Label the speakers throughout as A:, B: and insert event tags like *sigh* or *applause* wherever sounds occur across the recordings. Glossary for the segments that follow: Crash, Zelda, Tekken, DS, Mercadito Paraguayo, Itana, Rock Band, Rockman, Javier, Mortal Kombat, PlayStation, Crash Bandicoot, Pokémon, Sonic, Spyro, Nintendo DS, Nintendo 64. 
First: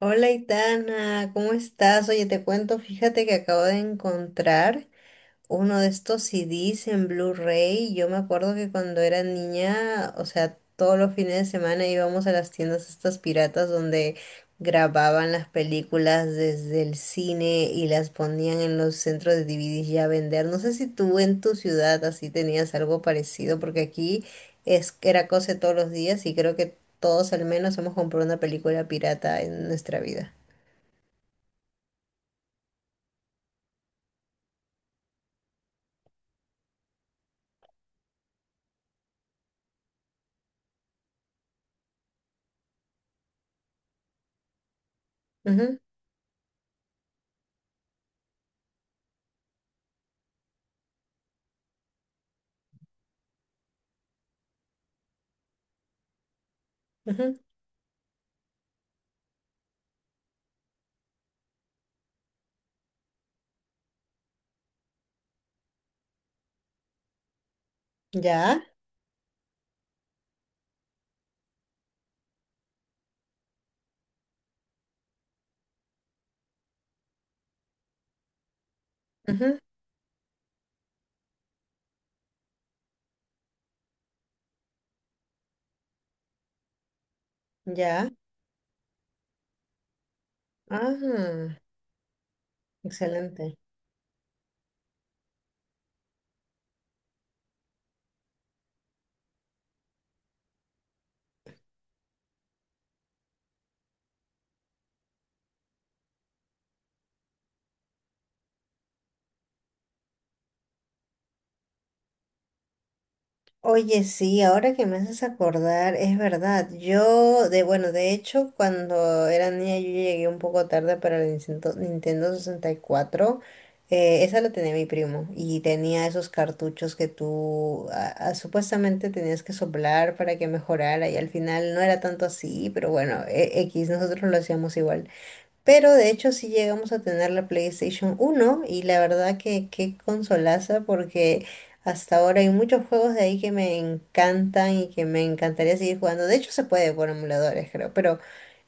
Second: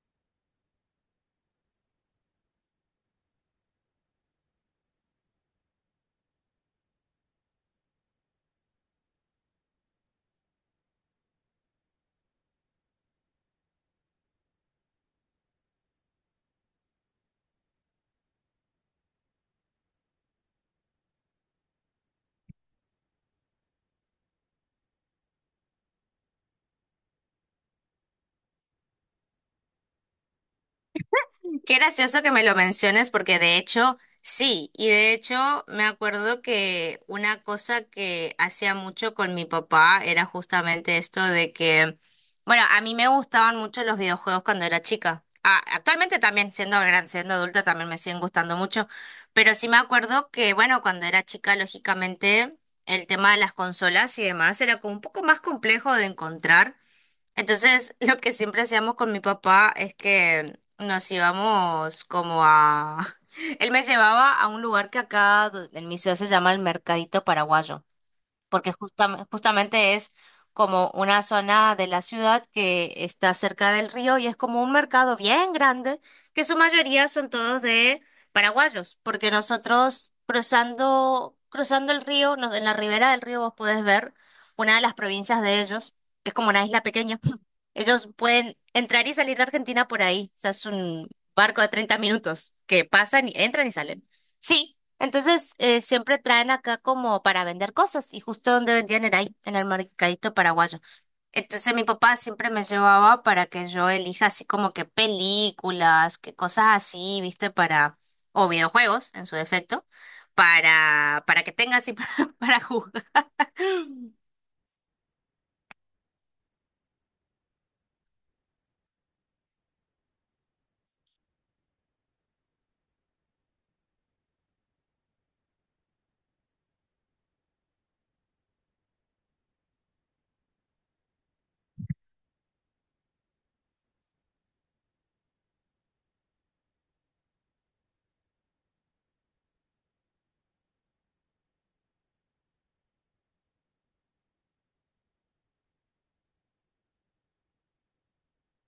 A: Hola, Itana, ¿cómo estás? Oye, te cuento, fíjate que acabo de encontrar uno de estos CDs en Blu-ray. Yo me acuerdo que cuando era niña, o sea, todos los fines de semana íbamos a las tiendas estas piratas donde grababan las películas desde el cine y las ponían en los centros de DVDs ya a vender. No sé si tú en tu ciudad así tenías algo parecido, porque aquí es era cosa de todos los días y creo que todos al menos hemos comprado una película pirata en nuestra vida.
B: Qué gracioso que me lo menciones porque de hecho, sí, y de hecho me acuerdo que una cosa que hacía mucho con mi papá era justamente esto de que, bueno, a mí me gustaban mucho los videojuegos cuando era chica. Ah,
A: Ujú,
B: actualmente también, siendo gran, siendo adulta, también me siguen gustando mucho, pero sí me acuerdo que, bueno, cuando era chica, lógicamente, el tema de las consolas y demás era como un poco más complejo de encontrar.
A: ujú.
B: Entonces, lo que siempre hacíamos con mi papá es que nos íbamos como a... *laughs* Él me llevaba a un lugar que acá en mi ciudad se llama el Mercadito Paraguayo
A: ¿Ya?
B: porque justamente es como una zona de la ciudad que está cerca del río y es como un mercado bien grande, que su mayoría son todos de paraguayos, porque
A: Ujú.
B: nosotros cruzando, cruzando el río, en la ribera del río vos podés ver una de las provincias de ellos, que es como una isla pequeña. *laughs* Ellos
A: ¿Ya?
B: pueden entrar y salir de Argentina por ahí, o sea, es un
A: Ah.
B: barco de 30 minutos que pasan y
A: Excelente.
B: entran y salen. Sí, entonces, siempre traen acá como para vender cosas y justo donde vendían era ahí, en el mercadito paraguayo. Entonces mi papá siempre me llevaba para que yo elija así como que películas, que cosas así, viste, para, o videojuegos en su defecto, para que tenga así *laughs* para jugar.
A: Oye, sí, ahora que me haces acordar, es verdad. Yo, de bueno, de hecho, cuando era niña yo llegué un poco tarde para el Nintendo, Nintendo 64. Esa la tenía mi primo y tenía esos cartuchos que tú supuestamente tenías que soplar para que mejorara y al final no era tanto así, pero bueno, X, nosotros lo hacíamos igual. Pero de hecho sí llegamos a tener la PlayStation uno y la verdad que qué consolaza porque hasta ahora hay muchos juegos de ahí que me encantan y que me encantaría seguir jugando. De hecho se puede por emuladores creo, pero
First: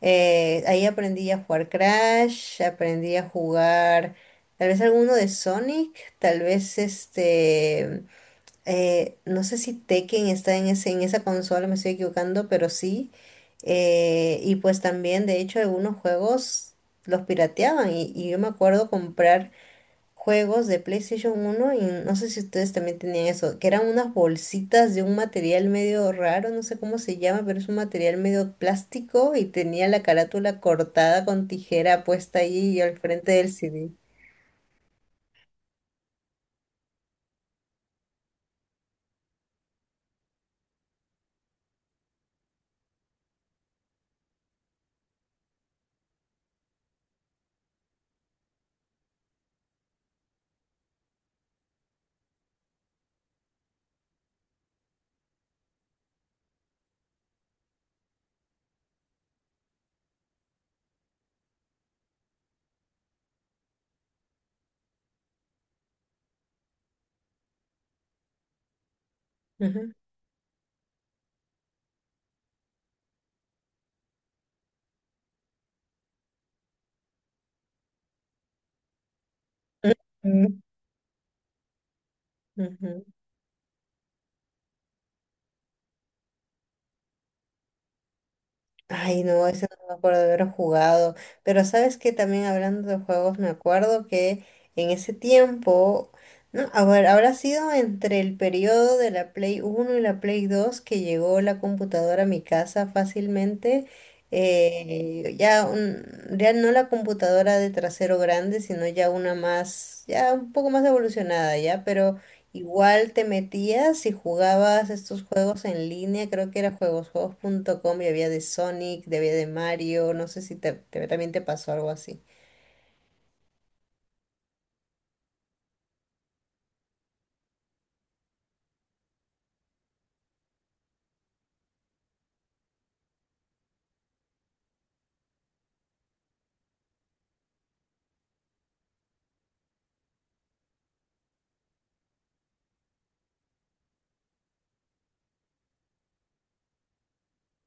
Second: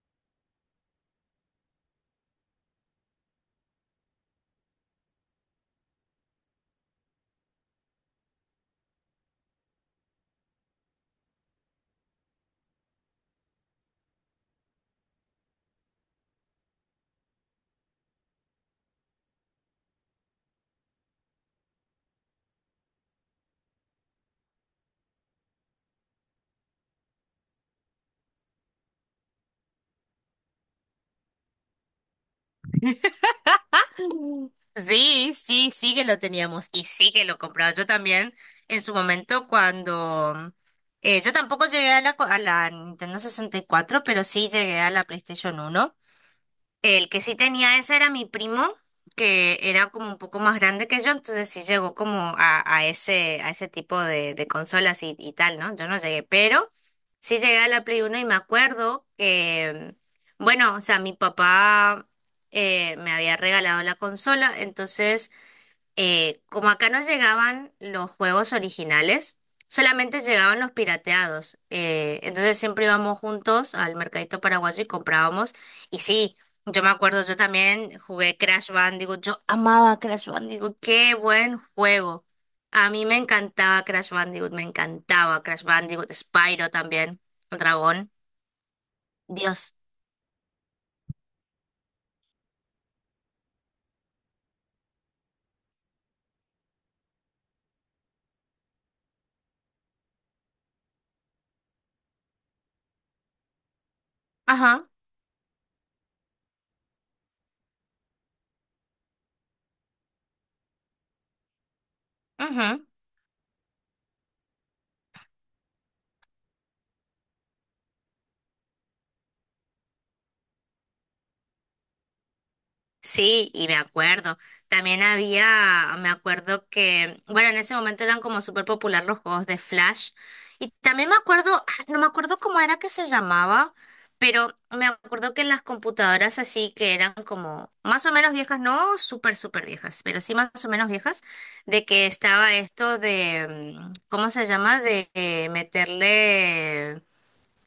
A: ahí aprendí a jugar Crash, aprendí a jugar tal vez alguno de Sonic, tal vez este no sé si Tekken está en en esa consola, me estoy equivocando, pero sí. Y pues también, de hecho, algunos juegos los pirateaban. Y yo me acuerdo comprar juegos de PlayStation uno y no sé si ustedes también tenían eso, que eran unas bolsitas de un material medio raro, no sé cómo se llama, pero es un material medio plástico y tenía la carátula cortada con tijera puesta ahí al frente del CD.
B: Sí, sí, sí que lo teníamos y sí que lo compraba. Yo también en su momento cuando... yo tampoco llegué a la, a la Nintendo 64, pero sí llegué a la PlayStation uno. El que sí tenía esa era mi primo, que era como un poco más grande que yo, entonces sí llegó como a ese tipo de consolas y tal, ¿no? Yo no llegué, pero sí llegué a la Play uno y me acuerdo que, bueno, o sea, mi papá me había regalado la consola, entonces como acá no llegaban los juegos originales,
A: Ujú.
B: solamente llegaban los pirateados. Entonces siempre íbamos juntos al mercadito paraguayo y comprábamos. Y sí, yo me acuerdo, yo también jugué Crash Bandicoot. Yo amaba Crash
A: Ujú,
B: Bandicoot. Qué buen juego. A
A: ujú.
B: mí me encantaba Crash Bandicoot, me encantaba Crash Bandicoot, Spyro también, el dragón.
A: Ay, no, ese
B: Dios.
A: no me acuerdo de haber jugado. Pero sabes que también hablando de juegos, me acuerdo que en ese tiempo, no, a ver, habrá sido entre el periodo de la Play Uno y la Play Dos que llegó la computadora a mi casa fácilmente.
B: Ajá.
A: Ya, ya no la computadora de trasero grande, sino ya una más, ya un poco más evolucionada, ya, pero
B: Ujú.
A: igual te metías y jugabas estos juegos en línea, creo que era juegosjuegos.com y había de Sonic, había de Mario, no sé si también te pasó algo así.
B: Sí, y me acuerdo. También había, me acuerdo que, bueno, en ese momento eran como súper popular los juegos de Flash. Y también me acuerdo, ah, no me acuerdo cómo era que se llamaba, pero me acuerdo que en las computadoras así que eran como más o menos viejas, no súper, súper viejas, pero sí más o menos viejas, de que estaba esto de, ¿cómo se llama? De meterle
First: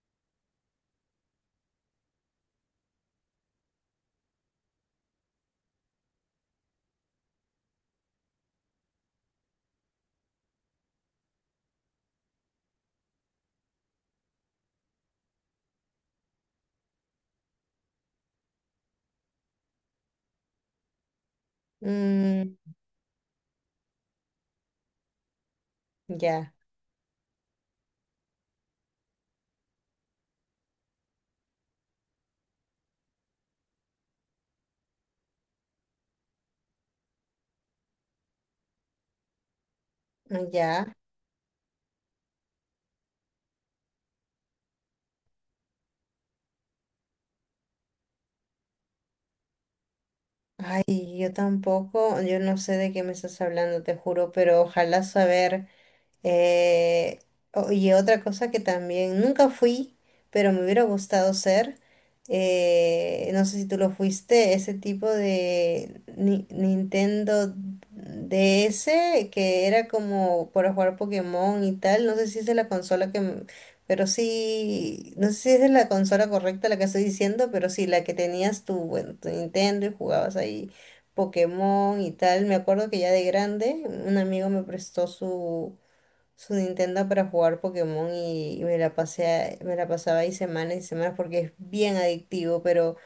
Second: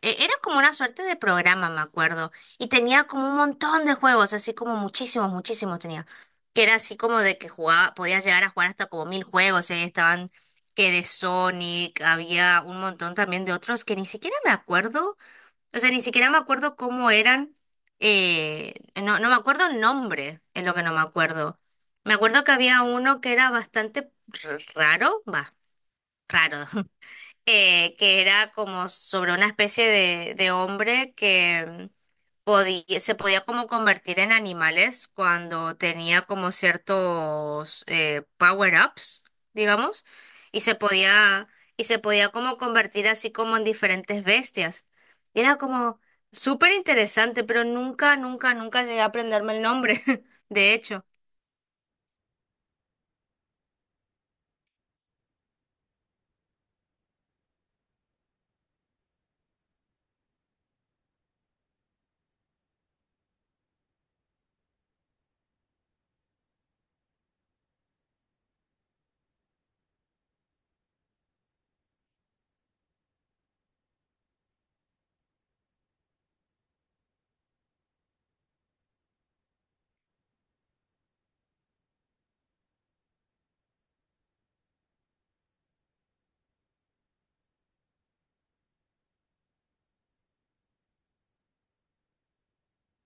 B: Era como una suerte de programa, me acuerdo. Y tenía como un montón de juegos, así como muchísimos, muchísimos tenía. Que era así como de que jugaba, podías llegar a jugar hasta como 1000 juegos. Y ahí estaban que de Sonic, había un montón también de otros que ni siquiera me acuerdo. O sea, ni siquiera me acuerdo cómo eran. eh, no, no me acuerdo el nombre, es lo que no me acuerdo. Me acuerdo que
A: Mm,
B: había uno que era bastante raro, va,
A: ya,
B: raro. *laughs* Que era como sobre una especie de hombre que podía, se podía como convertir en animales cuando tenía como ciertos power-ups, digamos,
A: ah,
B: y se
A: ya.
B: podía, y se podía como convertir así como en diferentes bestias. Y era como súper interesante, pero nunca, nunca, nunca llegué a aprenderme el nombre, *laughs* de hecho.
A: Ay, yo tampoco, yo no sé de qué me estás hablando, te juro, pero ojalá saber. Eh, y otra cosa que también nunca fui, pero me hubiera gustado ser, no sé si tú lo fuiste, ese tipo de Nintendo DS que era como para jugar Pokémon y tal, no sé si es de la consola que... m- Pero sí, no sé si es de la consola correcta la que estoy diciendo, pero sí, la que tenías tu, bueno, tu Nintendo y jugabas ahí Pokémon y tal. Me acuerdo que ya de grande un amigo me prestó su Nintendo para jugar Pokémon y me la pasé, me la pasaba ahí semanas y semanas porque es bien adictivo, pero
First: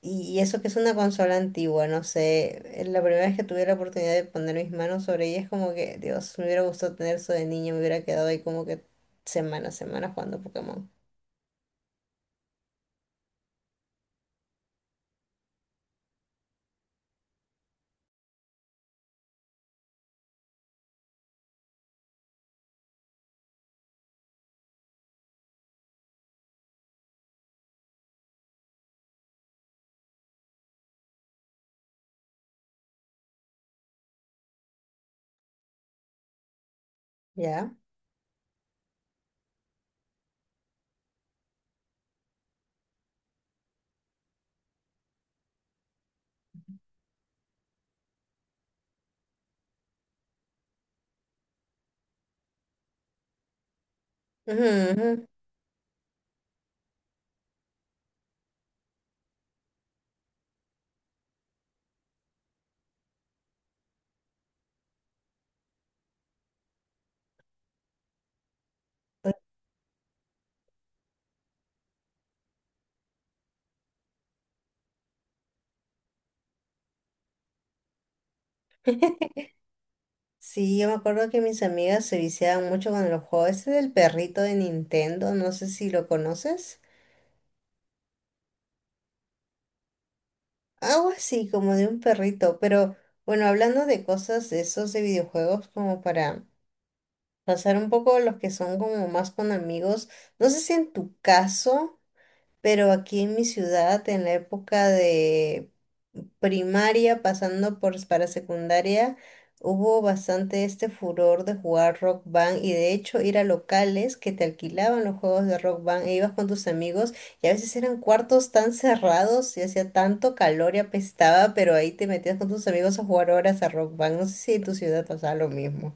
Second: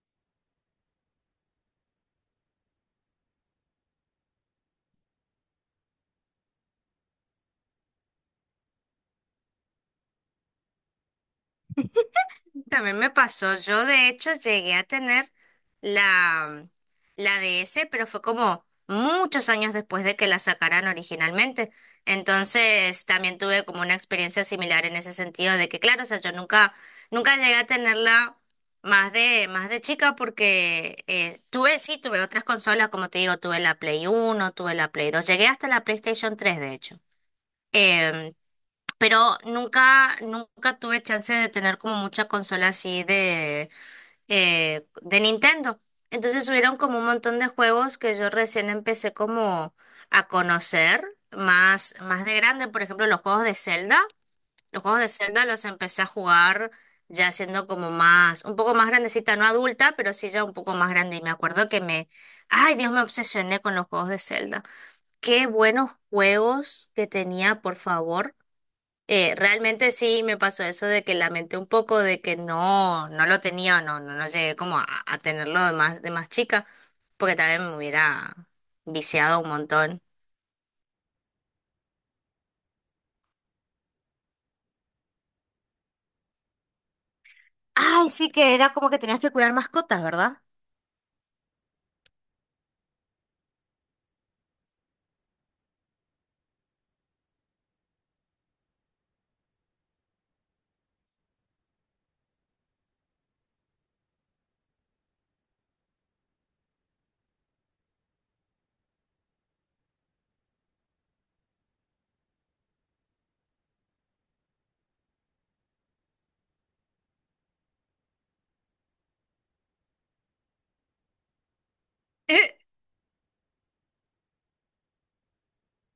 A: y eso que es una consola antigua, no sé, la primera vez que tuve la oportunidad de poner mis manos sobre ella es como que, Dios, me hubiera gustado tener eso de niño, me hubiera quedado ahí como que semanas, semanas jugando Pokémon.
B: También me pasó, yo de hecho llegué a tener la, la DS, pero fue como muchos años después de que la sacaran originalmente. Entonces también tuve como una experiencia similar en ese sentido de que, claro, o sea, yo nunca, nunca llegué a tenerla más de chica porque tuve, sí, tuve otras consolas, como te digo, tuve la Play uno, tuve la Play dos, llegué hasta la PlayStation tres de hecho.
A: ¿Ya?
B: Em, pero nunca, nunca tuve chance de tener como mucha consola así de Nintendo. Entonces hubieron como un montón de juegos que yo recién empecé como a conocer más, más de grande. Por ejemplo, los juegos de Zelda.
A: Ujú,
B: Los juegos de
A: ujú.
B: Zelda los empecé a jugar ya siendo como más, un poco más grandecita, no adulta, pero sí ya un poco más grande. Y me acuerdo que me, ay Dios, me obsesioné con los juegos de Zelda. Qué buenos juegos que tenía, por favor.
A: Pues,
B: Realmente sí me pasó eso de que lamenté un poco de que no, no lo tenía o no, no, no llegué como a tenerlo de más chica, porque también me hubiera viciado un montón.
A: sí, yo me acuerdo que mis amigas se viciaban mucho con el juego ese del perrito de Nintendo, no sé si lo conoces.
B: Ay, sí que era como que tenías que cuidar mascotas, ¿verdad?
A: Algo así, como de un perrito, pero bueno, hablando de cosas de esos de videojuegos, como para pasar un poco a los que son como más con amigos, no sé si en tu caso, pero aquí en mi ciudad, en la época de primaria, pasando por para secundaria, hubo bastante este furor de jugar Rock Band y de hecho ir a locales que te alquilaban los juegos de Rock Band e ibas con tus amigos y a veces eran cuartos tan cerrados y hacía tanto calor y apestaba, pero ahí te metías con tus
B: *laughs*
A: amigos a jugar horas a Rock Band. No sé si en tu ciudad pasaba lo mismo.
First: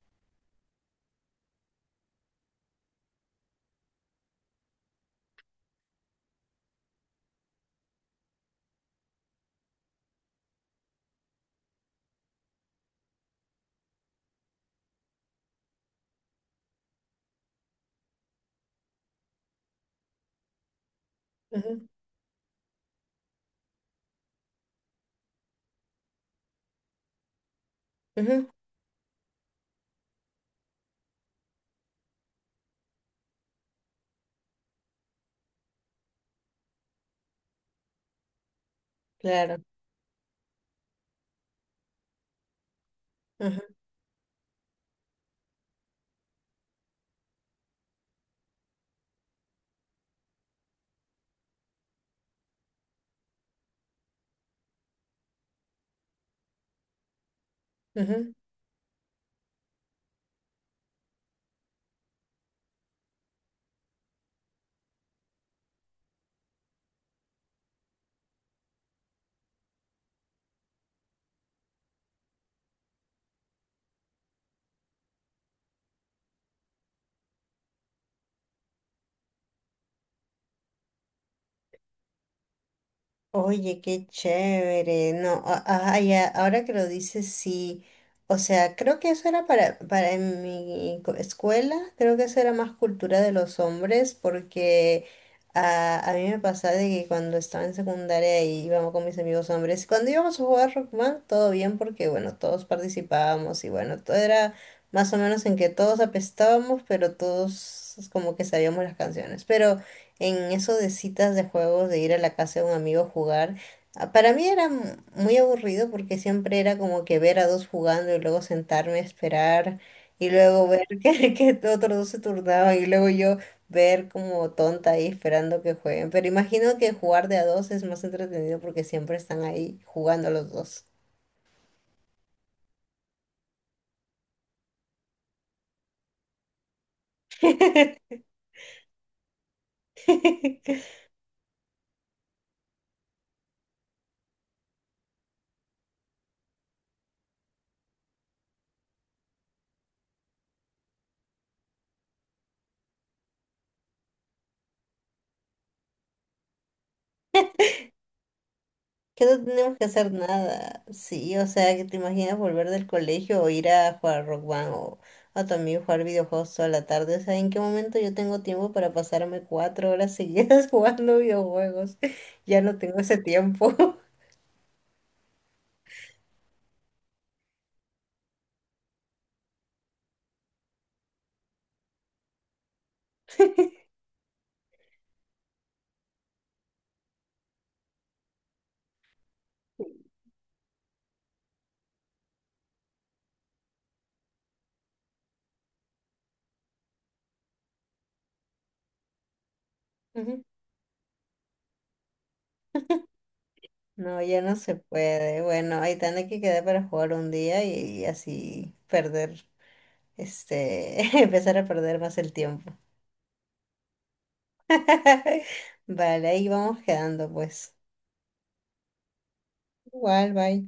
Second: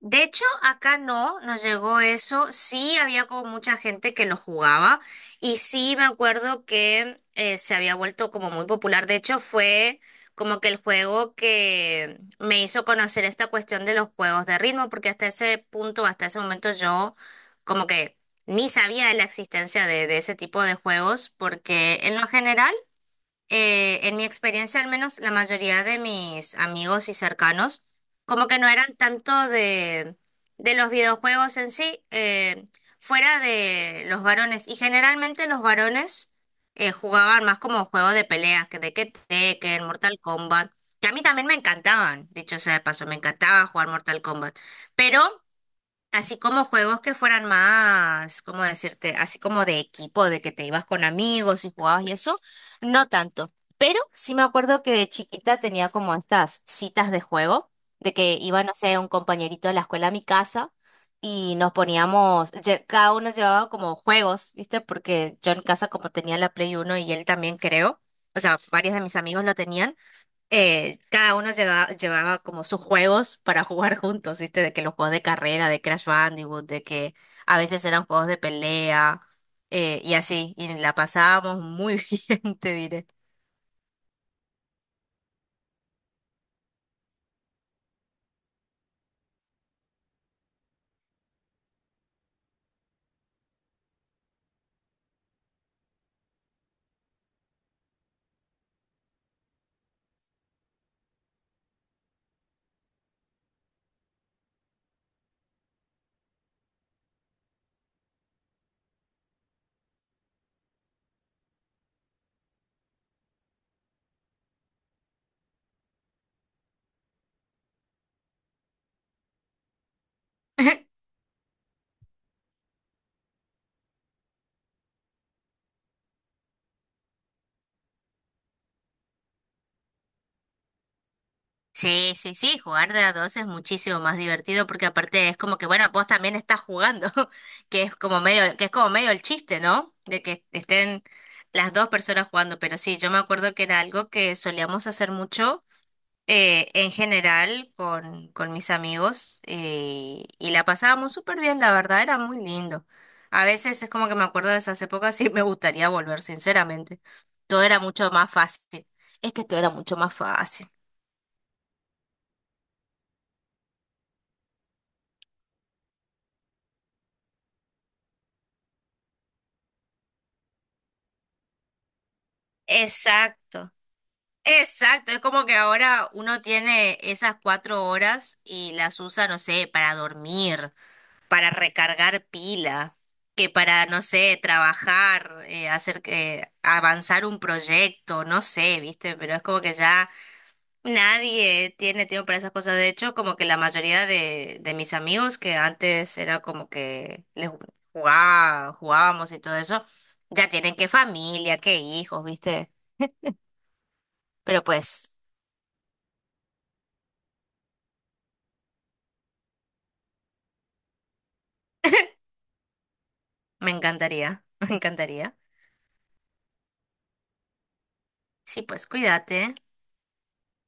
B: De hecho, acá no nos llegó eso. Sí, había como mucha gente que lo jugaba y sí me acuerdo que se había vuelto como muy popular. De hecho, fue como que el juego que me hizo conocer esta cuestión de los juegos de ritmo, porque hasta ese punto, hasta ese momento yo como que ni sabía de la existencia de ese tipo de juegos,
A: Ujú,
B: porque en lo general en mi experiencia al menos, la mayoría de mis amigos y cercanos, como
A: ujú,
B: que no eran tanto de los videojuegos en sí, fuera de los varones. Y generalmente los varones jugaban más como juego de peleas, que de que
A: claro.
B: Tekken, Mortal Kombat, que a mí también me encantaban, dicho sea de paso, me encantaba
A: Ujú,
B: jugar Mortal Kombat. Pero así como juegos que fueran más, ¿cómo decirte? Así como de equipo, de que te ibas con amigos y jugabas y eso, no tanto. Pero sí me acuerdo que de chiquita tenía como estas citas de juego, de
A: ujú.
B: que iba, no sé, un compañerito de la escuela a mi casa y nos poníamos, cada uno llevaba como juegos, ¿viste? Porque yo en casa como tenía la Play Uno y él también creo, o sea, varios de mis amigos lo tenían cada uno llevaba como sus juegos para *laughs* jugar juntos, ¿viste? De que los juegos de carrera, de Crash Bandicoot, de que a veces eran juegos de pelea y así, y la pasábamos muy *laughs* bien, te diré.
A: Oye, qué chévere. No, ajá, ya, ahora que lo dices, sí. O sea, creo que eso era para en mi escuela, creo que eso era más cultura de los hombres, porque ah, a mí me pasaba de que cuando estaba en secundaria y íbamos con mis amigos hombres, cuando íbamos a jugar Rockman, todo bien, porque bueno, todos participábamos y bueno, todo era más o menos en que todos apestábamos, pero todos como que sabíamos las canciones. Pero en eso de citas de juegos, de ir a la casa de un amigo a jugar, ah, para mí era muy aburrido porque siempre era como que ver a dos jugando y luego sentarme a esperar y luego ver *laughs*
B: *laughs*
A: que otros dos se turnaban y luego yo ver como tonta ahí esperando que jueguen. Pero imagino que jugar de a dos es más entretenido porque siempre están ahí jugando los dos.
B: Sí, sí, sí, jugar de a dos es muchísimo más divertido porque aparte es como que, bueno, vos también estás jugando, *laughs* que es
A: *laughs*
B: como medio, que es como medio el chiste, ¿no? De que estén las dos personas jugando, pero sí, yo me acuerdo que era algo que solíamos hacer mucho en general con mis amigos y la pasábamos súper bien, la verdad era muy lindo. A veces es como que me acuerdo de esas épocas y *laughs* me gustaría volver, sinceramente. Todo era mucho más fácil.
A: Que
B: Es
A: no
B: que todo era
A: tenemos que
B: mucho
A: hacer
B: más fácil.
A: nada. Sí, o sea, que te imaginas volver del colegio o ir a jugar Rock Band o a tu amigo jugar videojuegos toda la tarde. O sea, ¿en qué momento yo tengo tiempo para pasarme 4 horas seguidas *laughs* jugando videojuegos? Ya no tengo ese
B: Exacto,
A: tiempo. *laughs*
B: exacto. Es como que ahora uno tiene esas 4 horas y las usa, no sé, para dormir, para recargar pila, que para, no sé, trabajar, hacer que avanzar un proyecto, no sé, ¿viste? Pero es como que ya nadie tiene tiempo para esas cosas. De hecho, como que la mayoría de mis amigos que antes era como que les jugaba, jugábamos y todo eso,
A: Ujú.
B: ya tienen que familia, que hijos, ¿viste?
A: No, ya no
B: Pero
A: se
B: pues,
A: puede. Bueno, ahí tiene que quedar para jugar un día y así perder, este, *laughs* empezar a perder más el tiempo.
B: me encantaría, *laughs* me encantaría.
A: *laughs* Vale, ahí vamos quedando, pues.
B: Sí, pues cuídate.
A: Igual, bye.